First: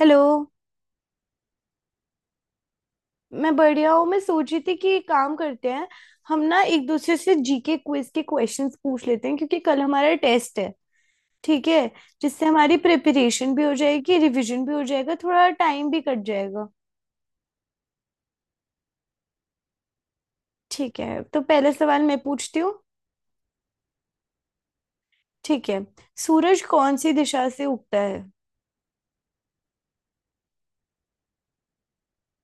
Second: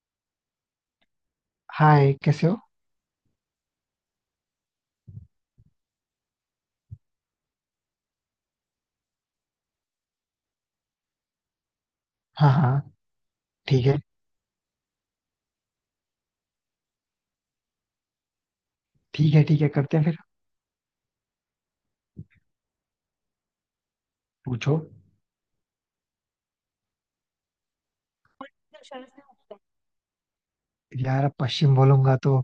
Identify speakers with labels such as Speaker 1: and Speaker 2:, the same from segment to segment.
Speaker 1: Hello.
Speaker 2: Hi, कैसे हो।
Speaker 1: मैं बढ़िया हूँ। मैं सोच रही थी कि एक काम करते हैं। हम ना एक दूसरे से जीके क्विज के क्वेश्चंस पूछ लेते हैं क्योंकि कल हमारा टेस्ट है। ठीक है। जिससे
Speaker 2: हाँ, हाँ।
Speaker 1: हमारी प्रिपरेशन भी हो
Speaker 2: ठीक है।
Speaker 1: जाएगी, रिवीजन भी हो जाएगा, थोड़ा टाइम भी कट जाएगा।
Speaker 2: ठीक है, ठीक है, करते हैं फिर।
Speaker 1: ठीक है, तो पहला सवाल मैं पूछती हूँ।
Speaker 2: पूछो।
Speaker 1: ठीक है। सूरज कौन सी दिशा से उगता है?
Speaker 2: यार, अब पश्चिम बोलूंगा तो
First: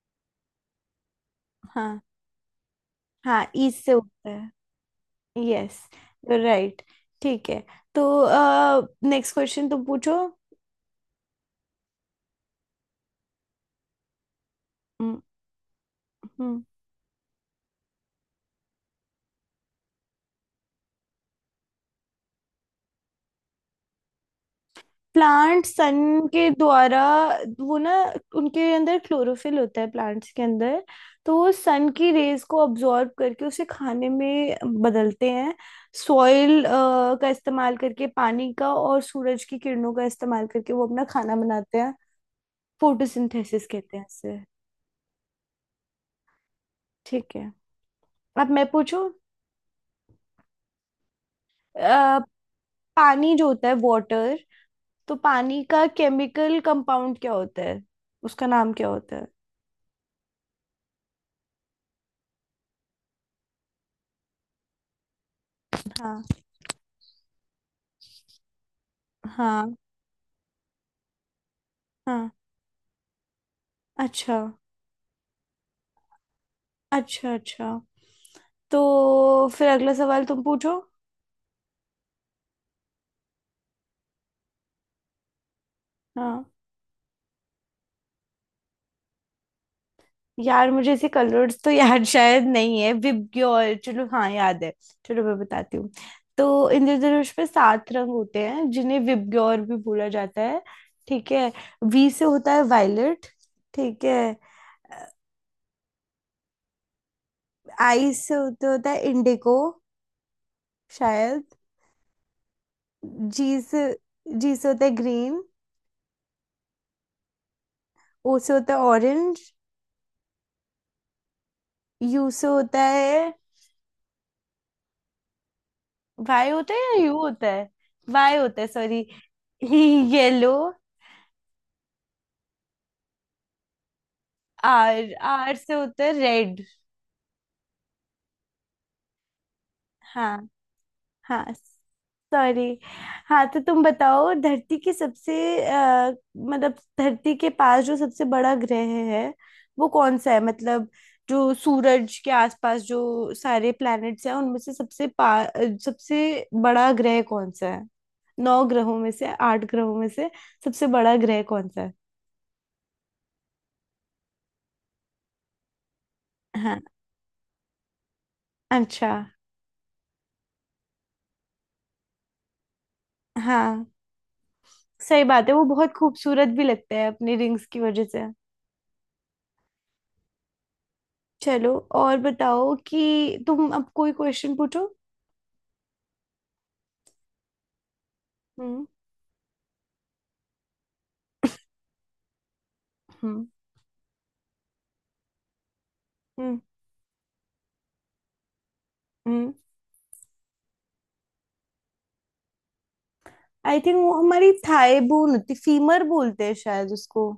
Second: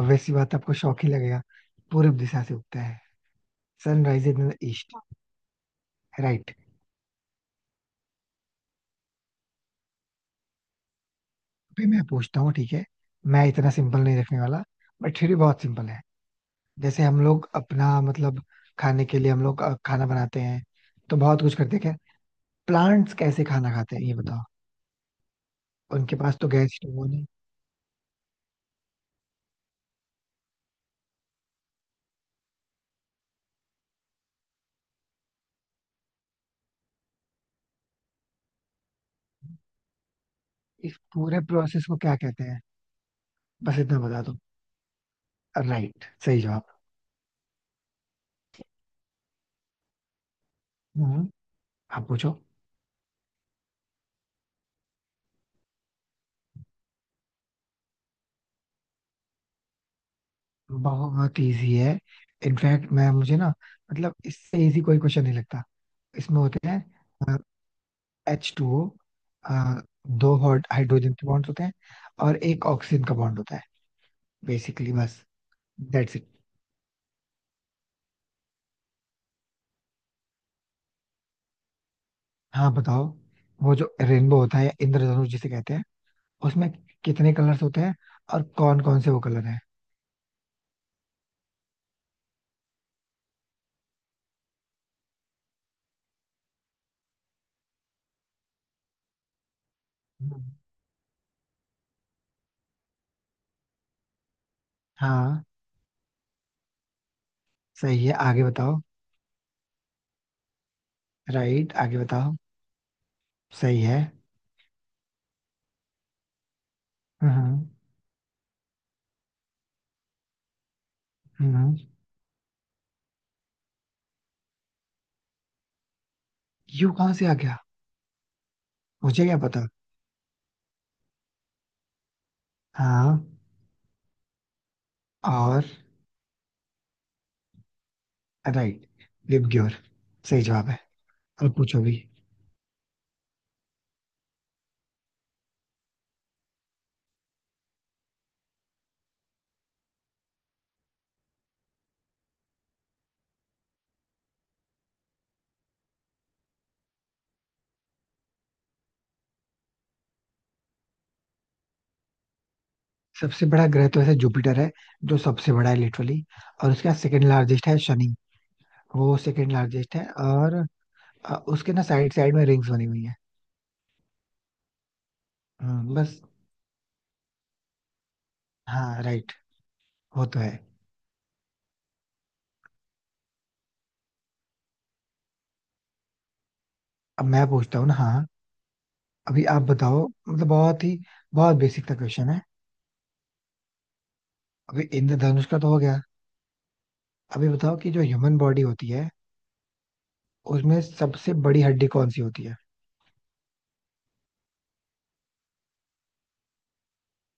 Speaker 2: obvious सी बात है, आपको शौक ही लगेगा।
Speaker 1: हाँ।
Speaker 2: पूर्व दिशा से उगता है।
Speaker 1: हाँ, ईस्ट से
Speaker 2: सनराइज
Speaker 1: उगता
Speaker 2: इन
Speaker 1: है।
Speaker 2: The east.
Speaker 1: Yes.
Speaker 2: Right.
Speaker 1: Right. ठीक है। तो नेक्स्ट क्वेश्चन तुम पूछो।
Speaker 2: अभी मैं पूछता हूँ, ठीक है। मैं इतना सिंपल नहीं रखने वाला, बट
Speaker 1: हम्म।
Speaker 2: फिर भी बहुत सिंपल है।
Speaker 1: हम्म।
Speaker 2: जैसे हम लोग अपना मतलब खाने के लिए हम लोग खाना बनाते हैं, तो बहुत कुछ करते हैं क्या। प्लांट्स कैसे खाना खाते हैं, ये बताओ।
Speaker 1: प्लांट
Speaker 2: उनके
Speaker 1: सन
Speaker 2: पास तो
Speaker 1: के
Speaker 2: गैस
Speaker 1: द्वारा।
Speaker 2: स्टोव नहीं।
Speaker 1: वो ना, उनके अंदर क्लोरोफिल होता है, प्लांट्स के अंदर। तो वो सन की रेज को अब्जॉर्ब करके उसे खाने में बदलते हैं। सॉइल का इस्तेमाल करके, पानी का और सूरज की किरणों का इस्तेमाल करके वो
Speaker 2: इस
Speaker 1: अपना खाना
Speaker 2: पूरे
Speaker 1: बनाते
Speaker 2: प्रोसेस
Speaker 1: हैं।
Speaker 2: को क्या कहते हैं।
Speaker 1: फोटोसिंथेसिस
Speaker 2: बस
Speaker 1: कहते
Speaker 2: इतना
Speaker 1: हैं
Speaker 2: बता दो।
Speaker 1: इसे।
Speaker 2: राइट, सही जवाब।
Speaker 1: ठीक है। अब मैं पूछूं।
Speaker 2: हम्म। आप
Speaker 1: अ,
Speaker 2: पूछो।
Speaker 1: पानी जो होता है, वाटर। तो पानी का केमिकल कंपाउंड क्या होता है? उसका नाम क्या होता है?
Speaker 2: बहुत इजी है। इनफैक्ट मैं मुझे ना, मतलब इससे इजी कोई क्वेश्चन नहीं लगता।
Speaker 1: हाँ।
Speaker 2: इसमें होते हैं एच टू ओ।
Speaker 1: हाँ।
Speaker 2: दो हाइड्रोजन के बॉन्ड होते हैं
Speaker 1: हाँ।
Speaker 2: और एक ऑक्सीजन का बॉन्ड होता है।
Speaker 1: अच्छा।
Speaker 2: बेसिकली बस, दैट्स इट।
Speaker 1: अच्छा। अच्छा। तो फिर अगला सवाल तुम पूछो।
Speaker 2: हाँ, बताओ। वो जो रेनबो होता है या इंद्रधनुष जिसे कहते हैं,
Speaker 1: हाँ।
Speaker 2: उसमें कितने कलर्स होते हैं और कौन कौन से वो कलर हैं।
Speaker 1: यार, मुझे ऐसे कलर्स तो याद शायद नहीं है। विबग्योर, चलो हाँ, याद है। चलो मैं बताती हूँ। तो इंद्रधनुष पे सात रंग होते हैं जिन्हें विबग्योर भी बोला जाता
Speaker 2: हम्म।
Speaker 1: है। ठीक है। वी से होता है वायलेट। ठीक है।
Speaker 2: हाँ, सही
Speaker 1: आई
Speaker 2: है,
Speaker 1: से
Speaker 2: आगे
Speaker 1: होते
Speaker 2: बताओ।
Speaker 1: होता है इंडिगो, शायद।
Speaker 2: राइट, आगे बताओ।
Speaker 1: जी
Speaker 2: सही
Speaker 1: से।
Speaker 2: है।
Speaker 1: जी से होता है ग्रीन।
Speaker 2: हम्म, हम्म,
Speaker 1: ओ से होता है ऑरेंज।
Speaker 2: हम्म।
Speaker 1: यू से होता है, वाई होता है,
Speaker 2: यू
Speaker 1: या
Speaker 2: कहाँ
Speaker 1: यू
Speaker 2: से आ
Speaker 1: होता
Speaker 2: गया।
Speaker 1: है। वाई होता है सॉरी,
Speaker 2: मुझे क्या पता।
Speaker 1: येलो।
Speaker 2: हाँ।
Speaker 1: आर आर
Speaker 2: और।
Speaker 1: से होता है रेड।
Speaker 2: राइट। लिपग्योर। सही
Speaker 1: हाँ।
Speaker 2: जवाब है।
Speaker 1: हाँ।
Speaker 2: अब पूछो भी।
Speaker 1: सॉरी। हाँ तो तुम बताओ, धरती के सबसे अ, मतलब धरती के पास जो सबसे बड़ा ग्रह है वो कौन सा है? मतलब जो सूरज के आसपास जो सारे प्लैनेट्स हैं, उनमें से सबसे सबसे बड़ा ग्रह कौन सा है? नौ ग्रहों में से, आठ ग्रहों में से सबसे बड़ा ग्रह कौन सा है?
Speaker 2: सबसे बड़ा ग्रह तो ऐसे जुपिटर है, जो सबसे बड़ा है लिटरली। और
Speaker 1: हाँ।
Speaker 2: उसके बाद सेकंड लार्जेस्ट है शनि।
Speaker 1: अच्छा।
Speaker 2: वो सेकंड लार्जेस्ट है, और उसके ना साइड साइड में रिंग्स बनी हुई है।
Speaker 1: हाँ सही बात है, वो बहुत
Speaker 2: बस।
Speaker 1: खूबसूरत भी लगते हैं अपनी रिंग्स की वजह से।
Speaker 2: हाँ, राइट। वो तो है।
Speaker 1: चलो, और बताओ कि तुम अब कोई क्वेश्चन पूछो।
Speaker 2: अब मैं पूछता हूँ ना, हाँ।
Speaker 1: हम्म।
Speaker 2: अभी आप बताओ, मतलब बहुत ही बहुत बेसिक सा क्वेश्चन है।
Speaker 1: हम्म।
Speaker 2: अभी इंद्रधनुष का तो हो गया।
Speaker 1: हम्म।
Speaker 2: अभी बताओ कि जो ह्यूमन बॉडी होती है,
Speaker 1: हम्म।
Speaker 2: उसमें सबसे बड़ी हड्डी कौन सी होती है।
Speaker 1: आई थिंक वो हमारी थाई बोन होती, फीमर बोलते हैं शायद उसको।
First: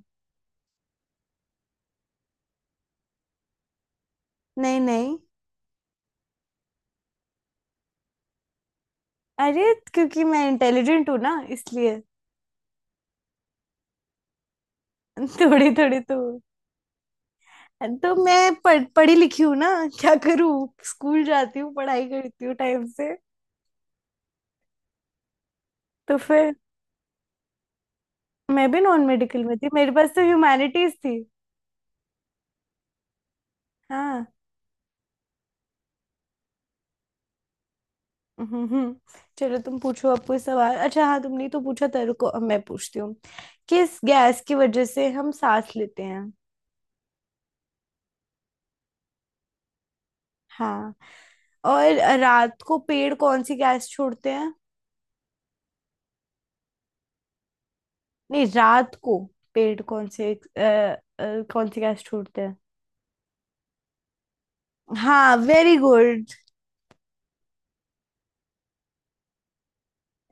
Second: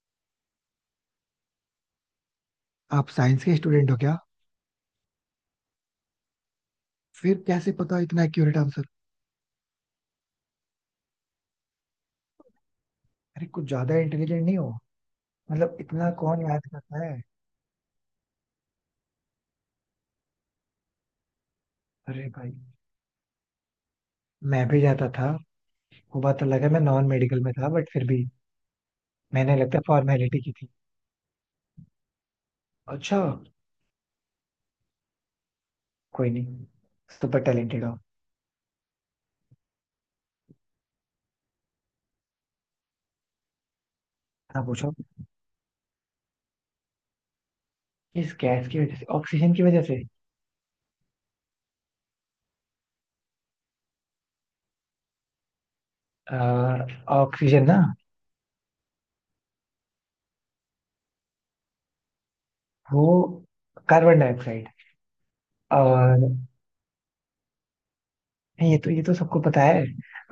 Speaker 2: आप साइंस के स्टूडेंट हो क्या।
Speaker 1: नहीं नहीं।
Speaker 2: फिर कैसे पता इतना एक्यूरेट आंसर।
Speaker 1: अरे क्योंकि मैं इंटेलिजेंट हूँ ना, इसलिए।
Speaker 2: अरे, कुछ ज्यादा इंटेलिजेंट नहीं हो।
Speaker 1: थोड़ी
Speaker 2: मतलब
Speaker 1: थोड़ी
Speaker 2: इतना
Speaker 1: तो।
Speaker 2: कौन याद करता है।
Speaker 1: तो मैं पढ़ी लिखी हूँ ना। क्या करूँ, स्कूल जाती हूँ, पढ़ाई
Speaker 2: अरे
Speaker 1: करती
Speaker 2: भाई,
Speaker 1: हूँ टाइम से।
Speaker 2: मैं भी जाता था।
Speaker 1: तो
Speaker 2: वो बात
Speaker 1: फिर।
Speaker 2: अलग है, मैं नॉन मेडिकल में था, बट फिर भी
Speaker 1: मैं भी नॉन मेडिकल में
Speaker 2: मैंने
Speaker 1: थी,
Speaker 2: लगता है
Speaker 1: मेरे पास तो
Speaker 2: फॉर्मेलिटी की थी।
Speaker 1: ह्यूमैनिटीज थी।
Speaker 2: अच्छा।
Speaker 1: हाँ।
Speaker 2: कोई नहीं, सुपर टैलेंटेड हो।
Speaker 1: हम्म। हम्म। चलो तुम पूछो अब कोई सवाल। अच्छा हाँ, तुमने तो पूछा था, रुको अब मैं पूछती हूँ। किस गैस की
Speaker 2: हाँ,
Speaker 1: वजह
Speaker 2: पूछो।
Speaker 1: से हम सांस लेते हैं?
Speaker 2: इस गैस की वजह से, ऑक्सीजन की वजह से।
Speaker 1: हाँ। और रात को पेड़ कौन सी गैस छोड़ते हैं?
Speaker 2: अ, ऑक्सीजन ना।
Speaker 1: नहीं, रात को पेड़ कौन से कौन सी गैस छोड़ते हैं?
Speaker 2: वो कार्बन डाइऑक्साइड।
Speaker 1: हाँ वेरी गुड।
Speaker 2: और नहीं, ये तो सबको पता है।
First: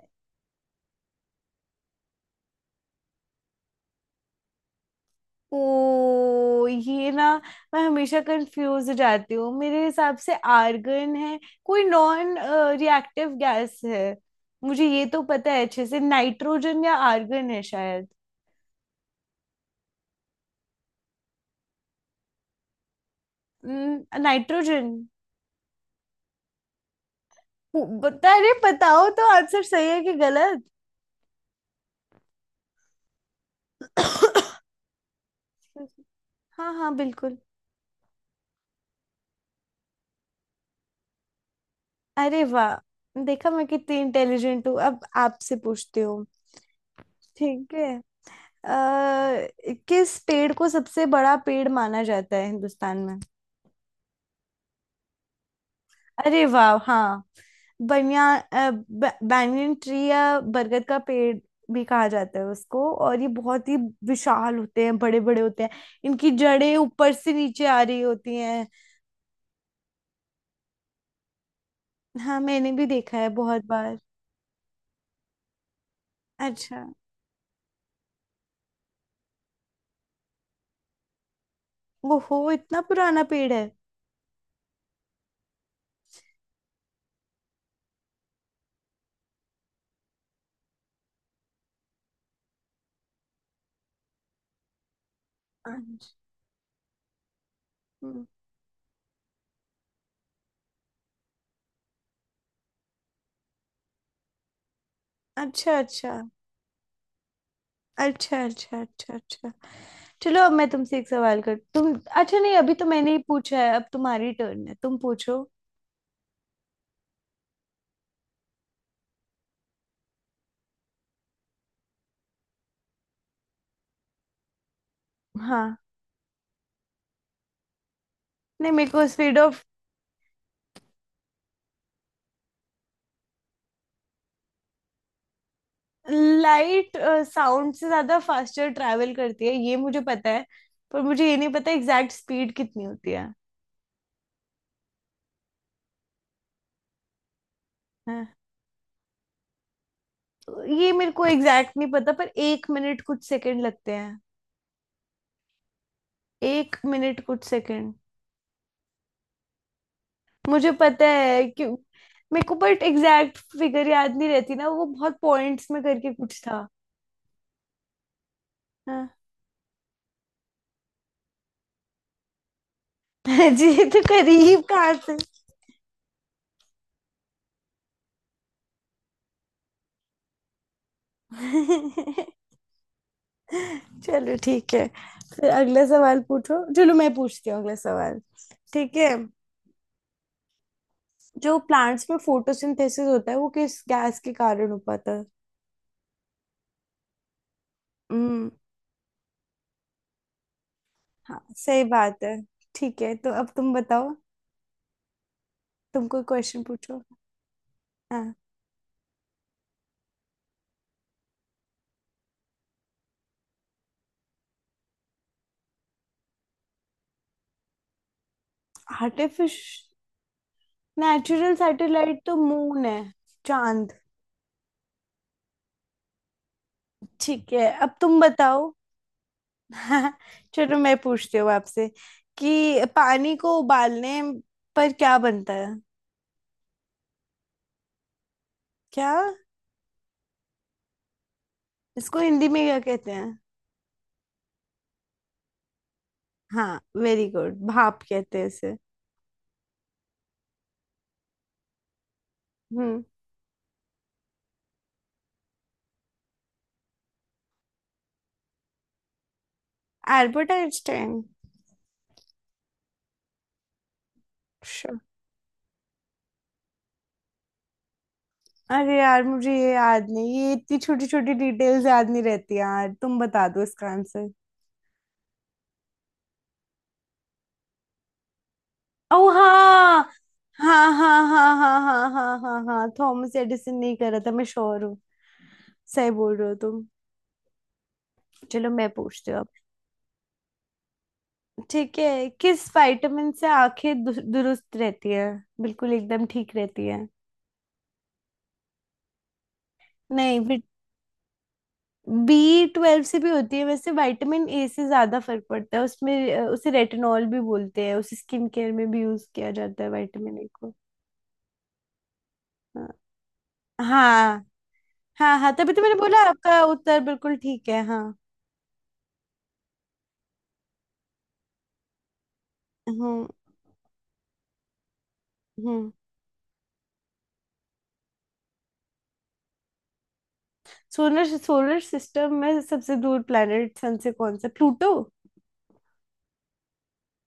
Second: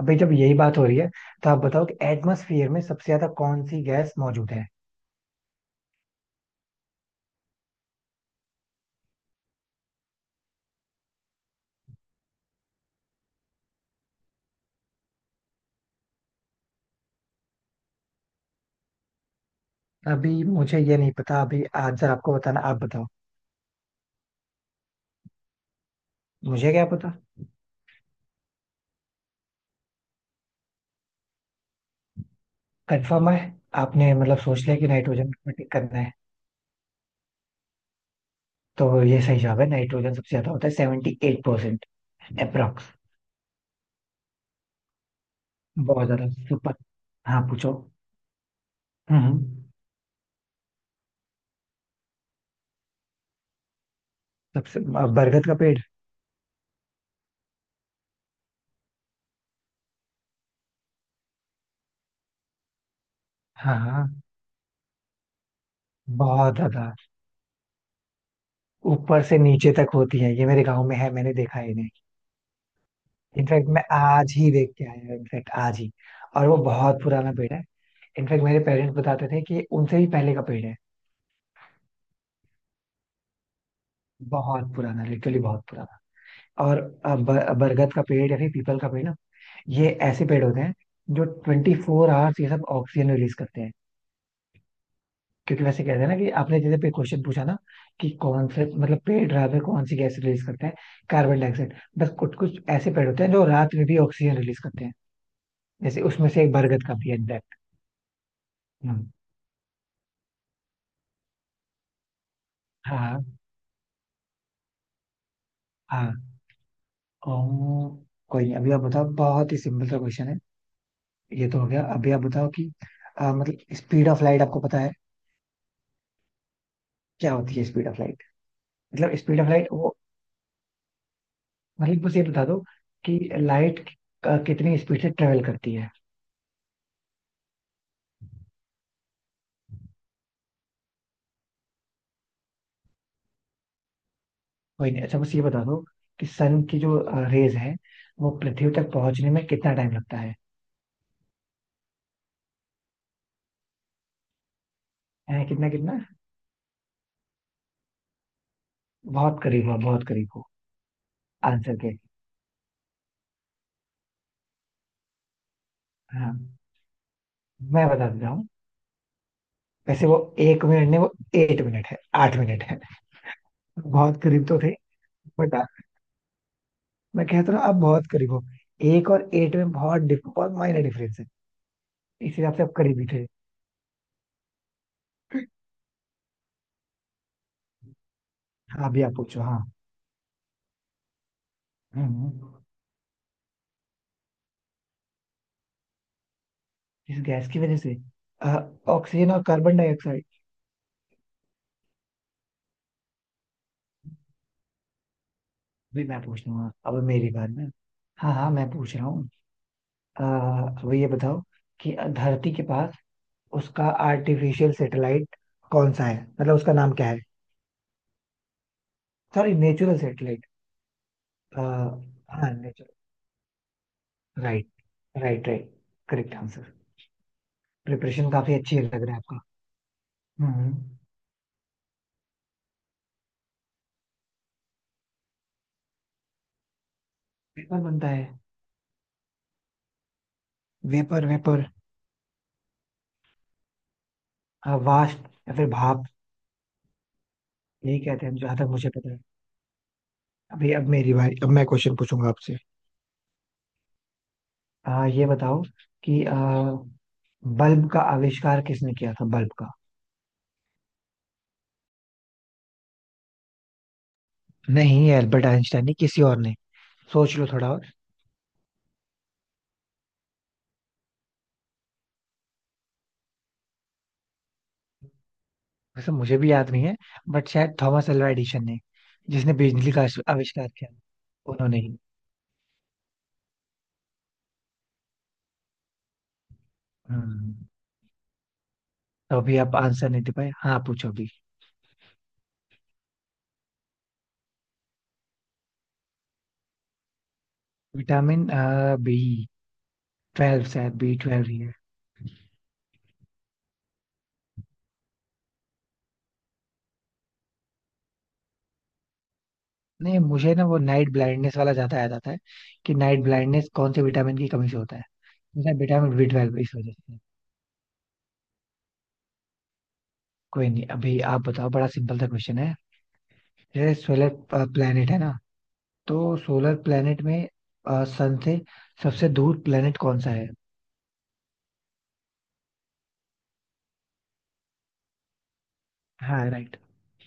Speaker 2: अभी जब यही बात हो रही है, तो आप बताओ कि एटमॉस्फेयर में सबसे ज्यादा कौन सी गैस मौजूद है।
Speaker 1: ओ ये ना, मैं हमेशा कंफ्यूज हो जाती हूँ, मेरे हिसाब से आर्गन है। कोई नॉन रिएक्टिव गैस है। मुझे ये तो पता है अच्छे से, नाइट्रोजन या आर्गन है शायद।
Speaker 2: अभी मुझे ये नहीं पता, अभी आंसर आपको बताना, आप बताओ।
Speaker 1: नाइट्रोजन।
Speaker 2: मुझे क्या पता।
Speaker 1: बता अरे बताओ तो आंसर सही है कि गलत।
Speaker 2: कंफर्म है। आपने मतलब सोच लिया कि नाइट्रोजन को टिक करना है।
Speaker 1: हाँ हाँ बिल्कुल।
Speaker 2: तो ये सही जवाब है, नाइट्रोजन सबसे ज्यादा होता है, 78%।
Speaker 1: अरे
Speaker 2: अप्रोक्स।
Speaker 1: वाह। देखा, मैं कितनी इंटेलिजेंट हूँ, अब आपसे पूछती
Speaker 2: बहुत
Speaker 1: हूँ।
Speaker 2: ज्यादा सुपर। हाँ, पूछो।
Speaker 1: ठीक है।
Speaker 2: हम्म,
Speaker 1: अ, किस पेड़ को सबसे बड़ा पेड़ माना जाता है हिंदुस्तान में?
Speaker 2: सबसे बरगद का पेड़।
Speaker 1: अरे वाह, हाँ। बनियान बैंगन ट्री, या बरगद का पेड़ भी कहा जाता है उसको, और ये बहुत
Speaker 2: हाँ,
Speaker 1: ही
Speaker 2: हाँ।
Speaker 1: विशाल होते हैं, बड़े बड़े होते हैं। इनकी
Speaker 2: बहुत
Speaker 1: जड़ें
Speaker 2: ज्यादा।
Speaker 1: ऊपर से नीचे आ रही होती हैं।
Speaker 2: ऊपर से नीचे तक होती है, ये मेरे गांव में है, मैंने देखा है इन्हें।
Speaker 1: हाँ मैंने भी देखा है बहुत
Speaker 2: इनफैक्ट मैं
Speaker 1: बार।
Speaker 2: आज ही देख के आया हूँ, इनफैक्ट आज ही। और वो
Speaker 1: अच्छा।
Speaker 2: बहुत पुराना पेड़ है। इनफैक्ट मेरे पेरेंट्स बताते थे कि ये उनसे भी पहले का पेड़ है।
Speaker 1: वो हो, इतना पुराना पेड़ है।
Speaker 2: बहुत पुराना, लिटरली बहुत पुराना। और बरगद का पेड़ या फिर पीपल का पेड़ ना, ये ऐसे पेड़ होते हैं जो 24 आवर्स ये सब ऑक्सीजन रिलीज करते हैं। क्योंक्योंकि वैसे कहते हैं
Speaker 1: अच्छा।
Speaker 2: ना, कि आपने जैसे पे क्वेश्चन पूछा ना कि
Speaker 1: हम्म।
Speaker 2: कौन से मतलब पेड़ रात में कौन सी गैस रिलीज करते हैं, कार्बन डाइऑक्साइड। बस कुछ कुछ ऐसे पेड़ होते हैं जो रात में भी ऑक्सीजन रिलीज करते हैं।
Speaker 1: अच्छा
Speaker 2: जैसे
Speaker 1: अच्छा
Speaker 2: उसमें से एक बरगद का भी है इनफैक्ट।
Speaker 1: अच्छा अच्छा अच्छा अच्छा। चलो अब मैं तुमसे एक सवाल कर, तुम अच्छा नहीं, अभी तो मैंने ही
Speaker 2: हाँ,
Speaker 1: पूछा है, अब तुम्हारी टर्न है, तुम पूछो।
Speaker 2: हाँ। ओह। कोई नहीं, अभी आप बताओ, बहुत ही सिंपल सा क्वेश्चन है। ये तो हो गया, अभी आप बताओ कि मतलब स्पीड ऑफ लाइट आपको पता है
Speaker 1: हाँ।
Speaker 2: क्या होती है स्पीड ऑफ लाइट।
Speaker 1: नहीं, मेरे को
Speaker 2: मतलब
Speaker 1: speed
Speaker 2: speed of
Speaker 1: of
Speaker 2: light, वो मतलब बस ये बता दो कि लाइट कितनी स्पीड से ट्रेवल करती है।
Speaker 1: लाइट, साउंड से ज्यादा फास्टर ट्रैवल करती है, ये मुझे पता है। पर मुझे ये नहीं पता एग्जैक्ट स्पीड कितनी होती है।
Speaker 2: कोई नहीं, अच्छा, बस ये बता दो कि सन की जो रेज है
Speaker 1: हाँ।
Speaker 2: वो पृथ्वी तक पहुंचने में कितना टाइम लगता है।
Speaker 1: ये मेरे को एग्जैक्ट नहीं पता, पर एक मिनट कुछ सेकंड लगते हैं।
Speaker 2: हैं, कितना कितना।
Speaker 1: एक मिनट कुछ सेकंड।
Speaker 2: बहुत करीब हो, बहुत करीब हो,
Speaker 1: मुझे पता है क्यों,
Speaker 2: आंसर के।
Speaker 1: मेरे को, बट एग्जैक्ट फिगर याद नहीं रहती ना, वो बहुत पॉइंट्स में करके
Speaker 2: हाँ,
Speaker 1: कुछ था।
Speaker 2: मैं बता देता हूँ।
Speaker 1: हाँ।
Speaker 2: वैसे वो एक मिनट नहीं, वो 8 मिनट है, 8 मिनट है।
Speaker 1: जी ये तो
Speaker 2: बहुत करीब तो
Speaker 1: करीब
Speaker 2: थे,
Speaker 1: कहाँ से।
Speaker 2: बट मैं कहता हूँ आप बहुत करीब हो। 1 और 8 में बहुत बहुत माइनर डिफरेंस है। इस हिसाब से आप करीब ही थे।
Speaker 1: चलो ठीक है। फिर अगला सवाल पूछो, चलो मैं पूछती हूँ अगला सवाल।
Speaker 2: हाँ,
Speaker 1: ठीक
Speaker 2: अभी
Speaker 1: है।
Speaker 2: आप पूछो, हाँ।
Speaker 1: जो
Speaker 2: हम्म,
Speaker 1: प्लांट्स में
Speaker 2: हम्म।
Speaker 1: फोटोसिंथेसिस होता है वो किस गैस के कारण हो पाता है?
Speaker 2: इस गैस की वजह से, अ,
Speaker 1: हम्म।
Speaker 2: ऑक्सीजन और कार्बन डाइऑक्साइड।
Speaker 1: हाँ सही बात है। ठीक है, तो अब तुम बताओ,
Speaker 2: भी
Speaker 1: तुम
Speaker 2: मैं
Speaker 1: कोई
Speaker 2: पूछ
Speaker 1: क्वेश्चन
Speaker 2: लूंगा, अब
Speaker 1: पूछो।
Speaker 2: मेरी बात ना। हाँ,
Speaker 1: हाँ।
Speaker 2: हाँ, मैं पूछ रहा हूँ। अब ये बताओ कि धरती के पास उसका आर्टिफिशियल सैटेलाइट कौन सा है, मतलब उसका नाम क्या है। सॉरी,
Speaker 1: आर्टिफिश
Speaker 2: नेचुरल सैटेलाइट।
Speaker 1: नेचुरल सैटेलाइट तो
Speaker 2: हाँ,
Speaker 1: मून
Speaker 2: नेचुरल।
Speaker 1: है। चांद।
Speaker 2: Right, right, right. Correct answer.
Speaker 1: ठीक है, अब तुम
Speaker 2: प्रिपरेशन काफी
Speaker 1: बताओ।
Speaker 2: अच्छी लग रहा है आपका। हम्म। हम्म।
Speaker 1: चलो, मैं पूछती हूँ आपसे कि पानी को उबालने पर क्या बनता है?
Speaker 2: वेपर बनता है।
Speaker 1: क्या?
Speaker 2: Vapour, vapour.
Speaker 1: इसको हिंदी में क्या कहते हैं?
Speaker 2: वाष्प या फिर भाप।
Speaker 1: हाँ वेरी गुड,
Speaker 2: यही
Speaker 1: भाप
Speaker 2: कहते हैं
Speaker 1: कहते हैं
Speaker 2: जहां तक
Speaker 1: इसे।
Speaker 2: मुझे पता है। अभी अब मेरी बारी, अब मैं क्वेश्चन पूछूंगा आपसे।
Speaker 1: हम्म।
Speaker 2: ये बताओ कि बल्ब का आविष्कार किसने किया था, बल्ब का।
Speaker 1: Albert Einstein.
Speaker 2: नहीं, एल्बर्ट आइंस्टाइन नहीं, किसी और ने। सोच लो थोड़ा और।
Speaker 1: अरे यार मुझे ये याद नहीं, ये इतनी छोटी छोटी डिटेल्स याद नहीं रहती यार, तुम बता दो इसका आंसर।
Speaker 2: वैसे मुझे भी याद नहीं है, बट शायद थॉमस अल्वा एडिसन ने,
Speaker 1: ओ
Speaker 2: जिसने बिजली का
Speaker 1: हाँ
Speaker 2: आविष्कार किया,
Speaker 1: हाँ हाँ हाँ हाँ
Speaker 2: उन्होंने ही।
Speaker 1: हाँ हाँ हाँ हाँ, थॉमस एडिसन नहीं कर रहा था, मैं श्योर हूँ। सही बोल रहे हो तुम।
Speaker 2: हम्म।
Speaker 1: चलो मैं पूछती
Speaker 2: तो
Speaker 1: हूँ अब।
Speaker 2: अभी आप आंसर नहीं दे पाए। हाँ, पूछो अभी।
Speaker 1: ठीक है, किस विटामिन से आंखें दुरुस्त रहती है? बिल्कुल एकदम ठीक रहती है।
Speaker 2: विटामिन बी
Speaker 1: नहीं।
Speaker 2: ट्वेल्व शायद B12।
Speaker 1: बी ट्वेल्व से भी होती है, वैसे विटामिन ए से ज्यादा फर्क पड़ता है उसमें, उसे रेटिनॉल भी बोलते हैं, उसे स्किन केयर में भी यूज किया जाता है,
Speaker 2: नहीं,
Speaker 1: विटामिन ए
Speaker 2: मुझे ना
Speaker 1: को।
Speaker 2: वो नाइट ब्लाइंडनेस वाला ज्यादा याद आता है,
Speaker 1: हाँ
Speaker 2: कि नाइट ब्लाइंडनेस कौन से विटामिन
Speaker 1: हाँ
Speaker 2: की कमी से होता है।
Speaker 1: हाँ हाँ तभी
Speaker 2: जैसे
Speaker 1: तो मैंने
Speaker 2: विटामिन
Speaker 1: बोला
Speaker 2: B12
Speaker 1: आपका
Speaker 2: इस वजह
Speaker 1: उत्तर
Speaker 2: से।
Speaker 1: बिल्कुल ठीक है, हाँ।
Speaker 2: कोई नहीं, अभी आप बताओ, बड़ा सिंपल सा क्वेश्चन है।
Speaker 1: हम्म।
Speaker 2: जैसे सोलर प्लेनेट है ना,
Speaker 1: हम्म।
Speaker 2: तो सोलर प्लेनेट में सन से सबसे दूर प्लेनेट कौन सा है।
Speaker 1: सोलर सोलर सिस्टम में सबसे दूर प्लेनेट सन से कौन सा, प्लूटो?
Speaker 2: हाँ, राइट।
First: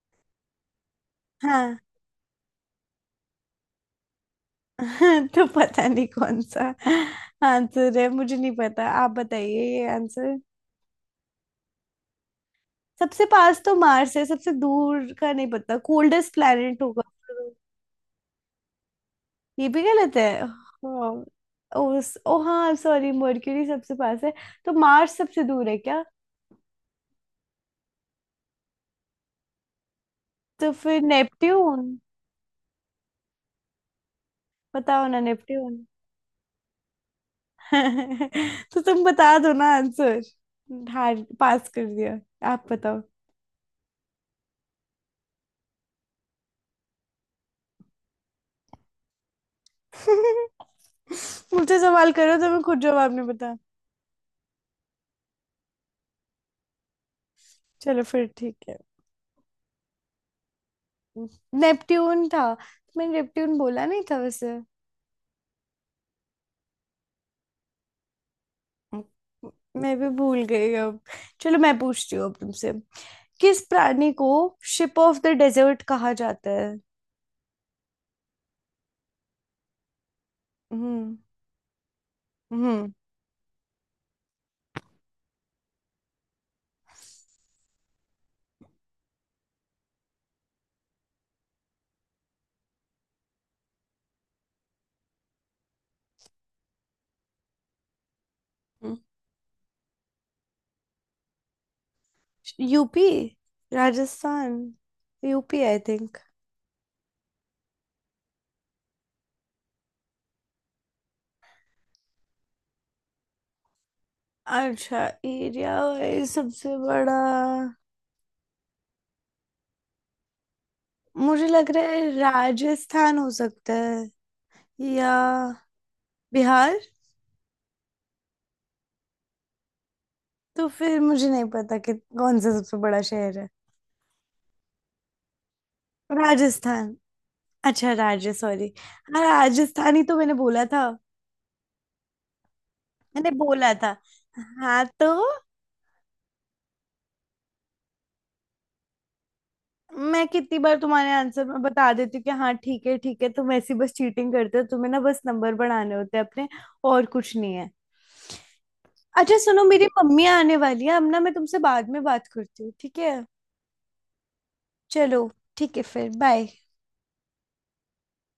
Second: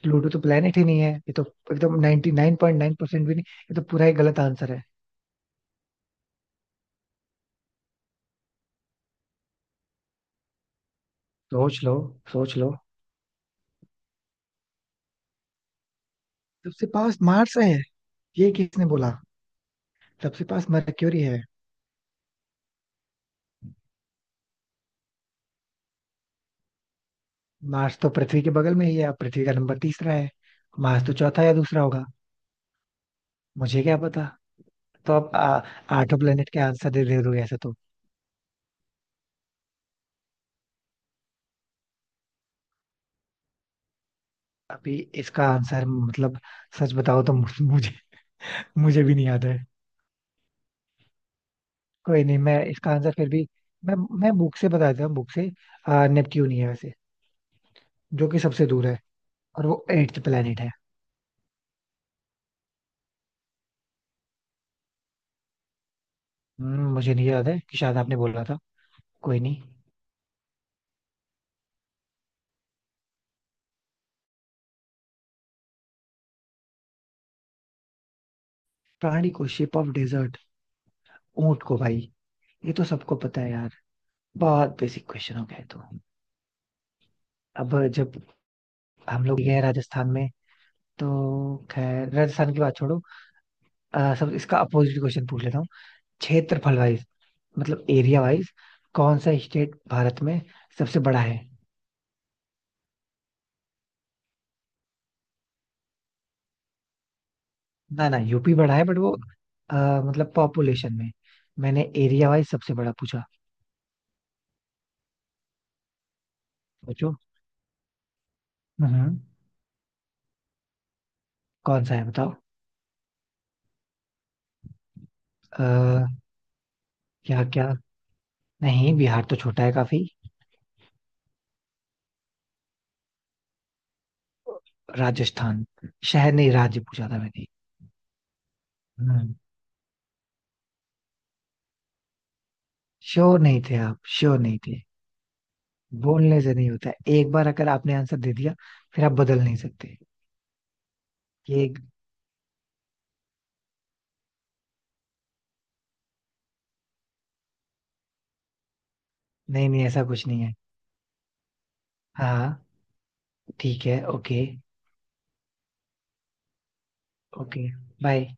Speaker 2: प्लूटो तो प्लेनेट ही नहीं है, ये तो
Speaker 1: हाँ।
Speaker 2: एकदम 99.9% भी नहीं। ये तो पूरा ही गलत आंसर है।
Speaker 1: तो पता नहीं कौन सा आंसर है, मुझे नहीं पता, आप बताइए ये आंसर।
Speaker 2: सोच लो, सोच लो।
Speaker 1: सबसे पास तो मार्स है, सबसे दूर का नहीं पता, कोल्डेस्ट प्लैनेट
Speaker 2: सबसे
Speaker 1: होगा।
Speaker 2: पास मार्स है, ये किसने बोला।
Speaker 1: ये भी गलत है
Speaker 2: सबसे पास
Speaker 1: हाँ।
Speaker 2: मरक्यूरी है।
Speaker 1: उस ओ हाँ सॉरी, मर्क्यूरी सबसे पास है। तो मार्स सबसे दूर है क्या?
Speaker 2: मार्स तो पृथ्वी के बगल में ही है, अब पृथ्वी का नंबर तीसरा है।
Speaker 1: तो फिर
Speaker 2: मार्स तो चौथा या दूसरा
Speaker 1: नेपट्यून।
Speaker 2: होगा, मुझे क्या पता।
Speaker 1: बताओ
Speaker 2: तो
Speaker 1: ना,
Speaker 2: आप
Speaker 1: नेपट्यून।
Speaker 2: आठों प्लेनेट के आंसर दे दे दोगे ऐसे तो।
Speaker 1: तो तुम बता दो ना आंसर। हार पास कर दिया। आप बताओ।
Speaker 2: अभी इसका आंसर, मतलब सच बताओ तो मुझे मुझे मुझे भी नहीं याद है।
Speaker 1: मुझसे सवाल
Speaker 2: कोई
Speaker 1: करो
Speaker 2: नहीं,
Speaker 1: तो मैं
Speaker 2: मैं
Speaker 1: खुद
Speaker 2: इसका आंसर
Speaker 1: जवाब नहीं
Speaker 2: फिर भी,
Speaker 1: बता।
Speaker 2: मैं बुक से बता देता हूँ, बुक से। नेपच्यून ही है वैसे,
Speaker 1: चलो
Speaker 2: जो
Speaker 1: फिर
Speaker 2: कि
Speaker 1: ठीक
Speaker 2: सबसे
Speaker 1: है।
Speaker 2: दूर है और वो 8th प्लेनेट है।
Speaker 1: नेपट्यून था। मैंने नेपट्यून बोला नहीं था वैसे।
Speaker 2: मुझे नहीं याद है कि शायद आपने बोला था। कोई नहीं।
Speaker 1: मैं भी भूल गई अब। चलो मैं पूछती हूँ अब तुमसे, किस प्राणी को शिप ऑफ द डेजर्ट कहा जाता है?
Speaker 2: प्राणी को शेप ऑफ डेजर्ट,
Speaker 1: हम्म।
Speaker 2: ऊंट को भाई। ये तो
Speaker 1: हम्म।
Speaker 2: सबको पता है यार, बहुत बेसिक क्वेश्चन हो गया ये तो। अब जब हम लोग गए राजस्थान में, तो खैर राजस्थान की बात छोड़ो। सब इसका अपोजिट क्वेश्चन पूछ लेता हूँ। क्षेत्रफल वाइज, मतलब एरिया वाइज, कौन सा स्टेट भारत में सबसे बड़ा है।
Speaker 1: UP. Rajasthan. UP I think.
Speaker 2: ना, ना, यूपी बड़ा है, बट वो अ, मतलब पॉपुलेशन में। मैंने एरिया वाइज सबसे बड़ा पूछा।
Speaker 1: अच्छा। एरिया वाइज सबसे
Speaker 2: सोचो।
Speaker 1: बड़ा।
Speaker 2: हम्म।
Speaker 1: मुझे लग
Speaker 2: कौन
Speaker 1: रहा
Speaker 2: सा है,
Speaker 1: है
Speaker 2: बताओ।
Speaker 1: राजस्थान हो सकता है, या
Speaker 2: आ,
Speaker 1: बिहार।
Speaker 2: क्या, क्या। नहीं, बिहार तो छोटा है काफी।
Speaker 1: तो फिर मुझे नहीं पता कि कौन सा सबसे बड़ा शहर है।
Speaker 2: राजस्थान। शहर नहीं, राज्य
Speaker 1: राजस्थान।
Speaker 2: पूछा था मैंने।
Speaker 1: अच्छा राज्य सॉरी। हाँ
Speaker 2: हम्म।
Speaker 1: राजस्थान ही तो मैंने बोला था, मैंने
Speaker 2: श्योर नहीं
Speaker 1: बोला
Speaker 2: थे
Speaker 1: था,
Speaker 2: आप, श्योर नहीं थे।
Speaker 1: हाँ तो।
Speaker 2: बोलने से नहीं होता है, एक बार अगर आपने आंसर दे दिया, फिर आप बदल नहीं सकते।
Speaker 1: मैं कितनी बार तुम्हारे आंसर में
Speaker 2: ये
Speaker 1: बता देती हूँ कि हाँ ठीक है ठीक है, तुम ऐसी बस चीटिंग करते हो, तुम्हें ना बस नंबर बढ़ाने होते हैं अपने, और कुछ नहीं है। अच्छा सुनो,
Speaker 2: नहीं, नहीं,
Speaker 1: मेरी
Speaker 2: ऐसा
Speaker 1: मम्मी
Speaker 2: कुछ नहीं है।
Speaker 1: आने वाली है अब ना, मैं तुमसे बाद में बात करती
Speaker 2: हाँ,
Speaker 1: हूँ, ठीक है?
Speaker 2: ठीक है, ओके।
Speaker 1: चलो, ठीक है, फिर बाय।
Speaker 2: Okay, bye.